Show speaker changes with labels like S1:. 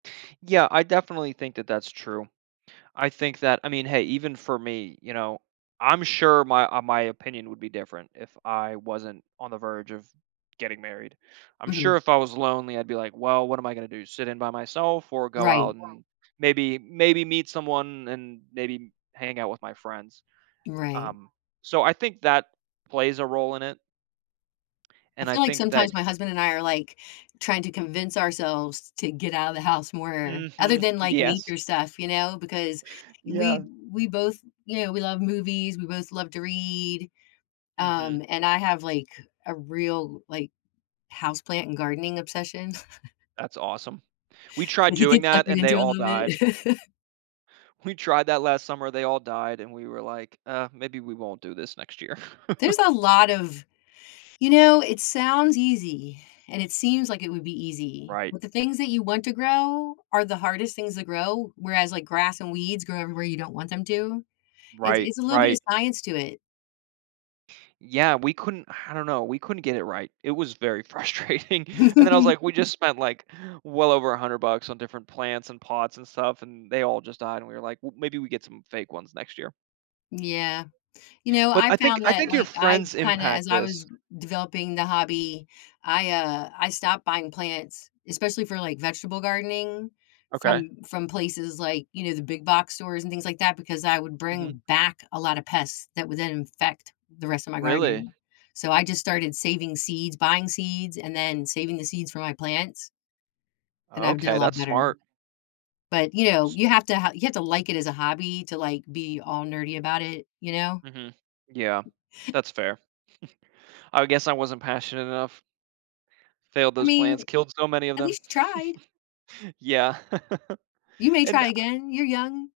S1: Yeah, I definitely think that that's true. I think that I mean, hey, even for me, you know, I'm sure my, uh, my opinion would be different, if I wasn't on the verge of getting married. I'm sure
S2: Mhm.
S1: if I was lonely, I'd be like, "Well, what am I gonna do? Sit in by myself, or go
S2: Right.
S1: out, and maybe maybe meet someone, and maybe hang out with my friends."
S2: Right.
S1: Um, so, I think that plays a role in it.
S2: I
S1: And, I
S2: feel like,
S1: think that
S2: sometimes, my husband and I are, like, trying to convince ourselves to get out of the house more, other
S1: Mhm,
S2: than, like,
S1: yes.
S2: nature stuff, you know, because we
S1: Yeah.
S2: we both, you know, we love movies, we both love to read,
S1: Mhm.
S2: um, and I have, like, a real, like, houseplant and gardening obsession
S1: That's awesome. We tried
S2: that he
S1: doing
S2: gets suckered
S1: that and they
S2: into a
S1: all
S2: little bit.
S1: died. We tried that last summer, they all died, and we were like, "Uh, maybe we won't do this next year."
S2: There's a lot of you know, it sounds easy, and it seems like it would be easy,
S1: Right.
S2: but the things that you want to grow are the hardest things to grow, whereas, like, grass and weeds grow everywhere you don't want them to. It's
S1: Right,
S2: it's a little bit of
S1: right.
S2: science to it.
S1: Yeah, we couldn't I don't know, we couldn't get it right. It was very frustrating. And then, I was like, we just spent, like, well over $100 on different plants and pots and stuff, and they all just died, and we were like, "Well, maybe we get some fake ones next year."
S2: Yeah. You know,
S1: But, I
S2: I've
S1: think
S2: found
S1: I
S2: that,
S1: think your
S2: like, I
S1: friends
S2: kinda as
S1: impact
S2: I was
S1: this.
S2: developing the hobby, I, uh, I stopped buying plants, especially for, like, vegetable gardening,
S1: Okay.
S2: from from places, like, you know, the big box stores, and things like that, because I would
S1: Mhm.
S2: bring back a lotta pests that would then infect the rest of my
S1: Really?
S2: garden. So I just started saving seeds, buying seeds, and then saving the seeds from my plants and I've done a
S1: Okay,
S2: lot
S1: that's
S2: better.
S1: smart.
S2: But, you know,
S1: S
S2: you have to ha you have to like it as a hobby to, like, be all nerdy about it, you know?
S1: Mhm, yeah, that's fair. I guess I wasn't passionate enough. Failed
S2: I
S1: those
S2: mean,
S1: plants, killed so many of
S2: at
S1: them.
S2: least you tried.
S1: Yeah.
S2: You may
S1: And,
S2: try
S1: I
S2: again, you're young.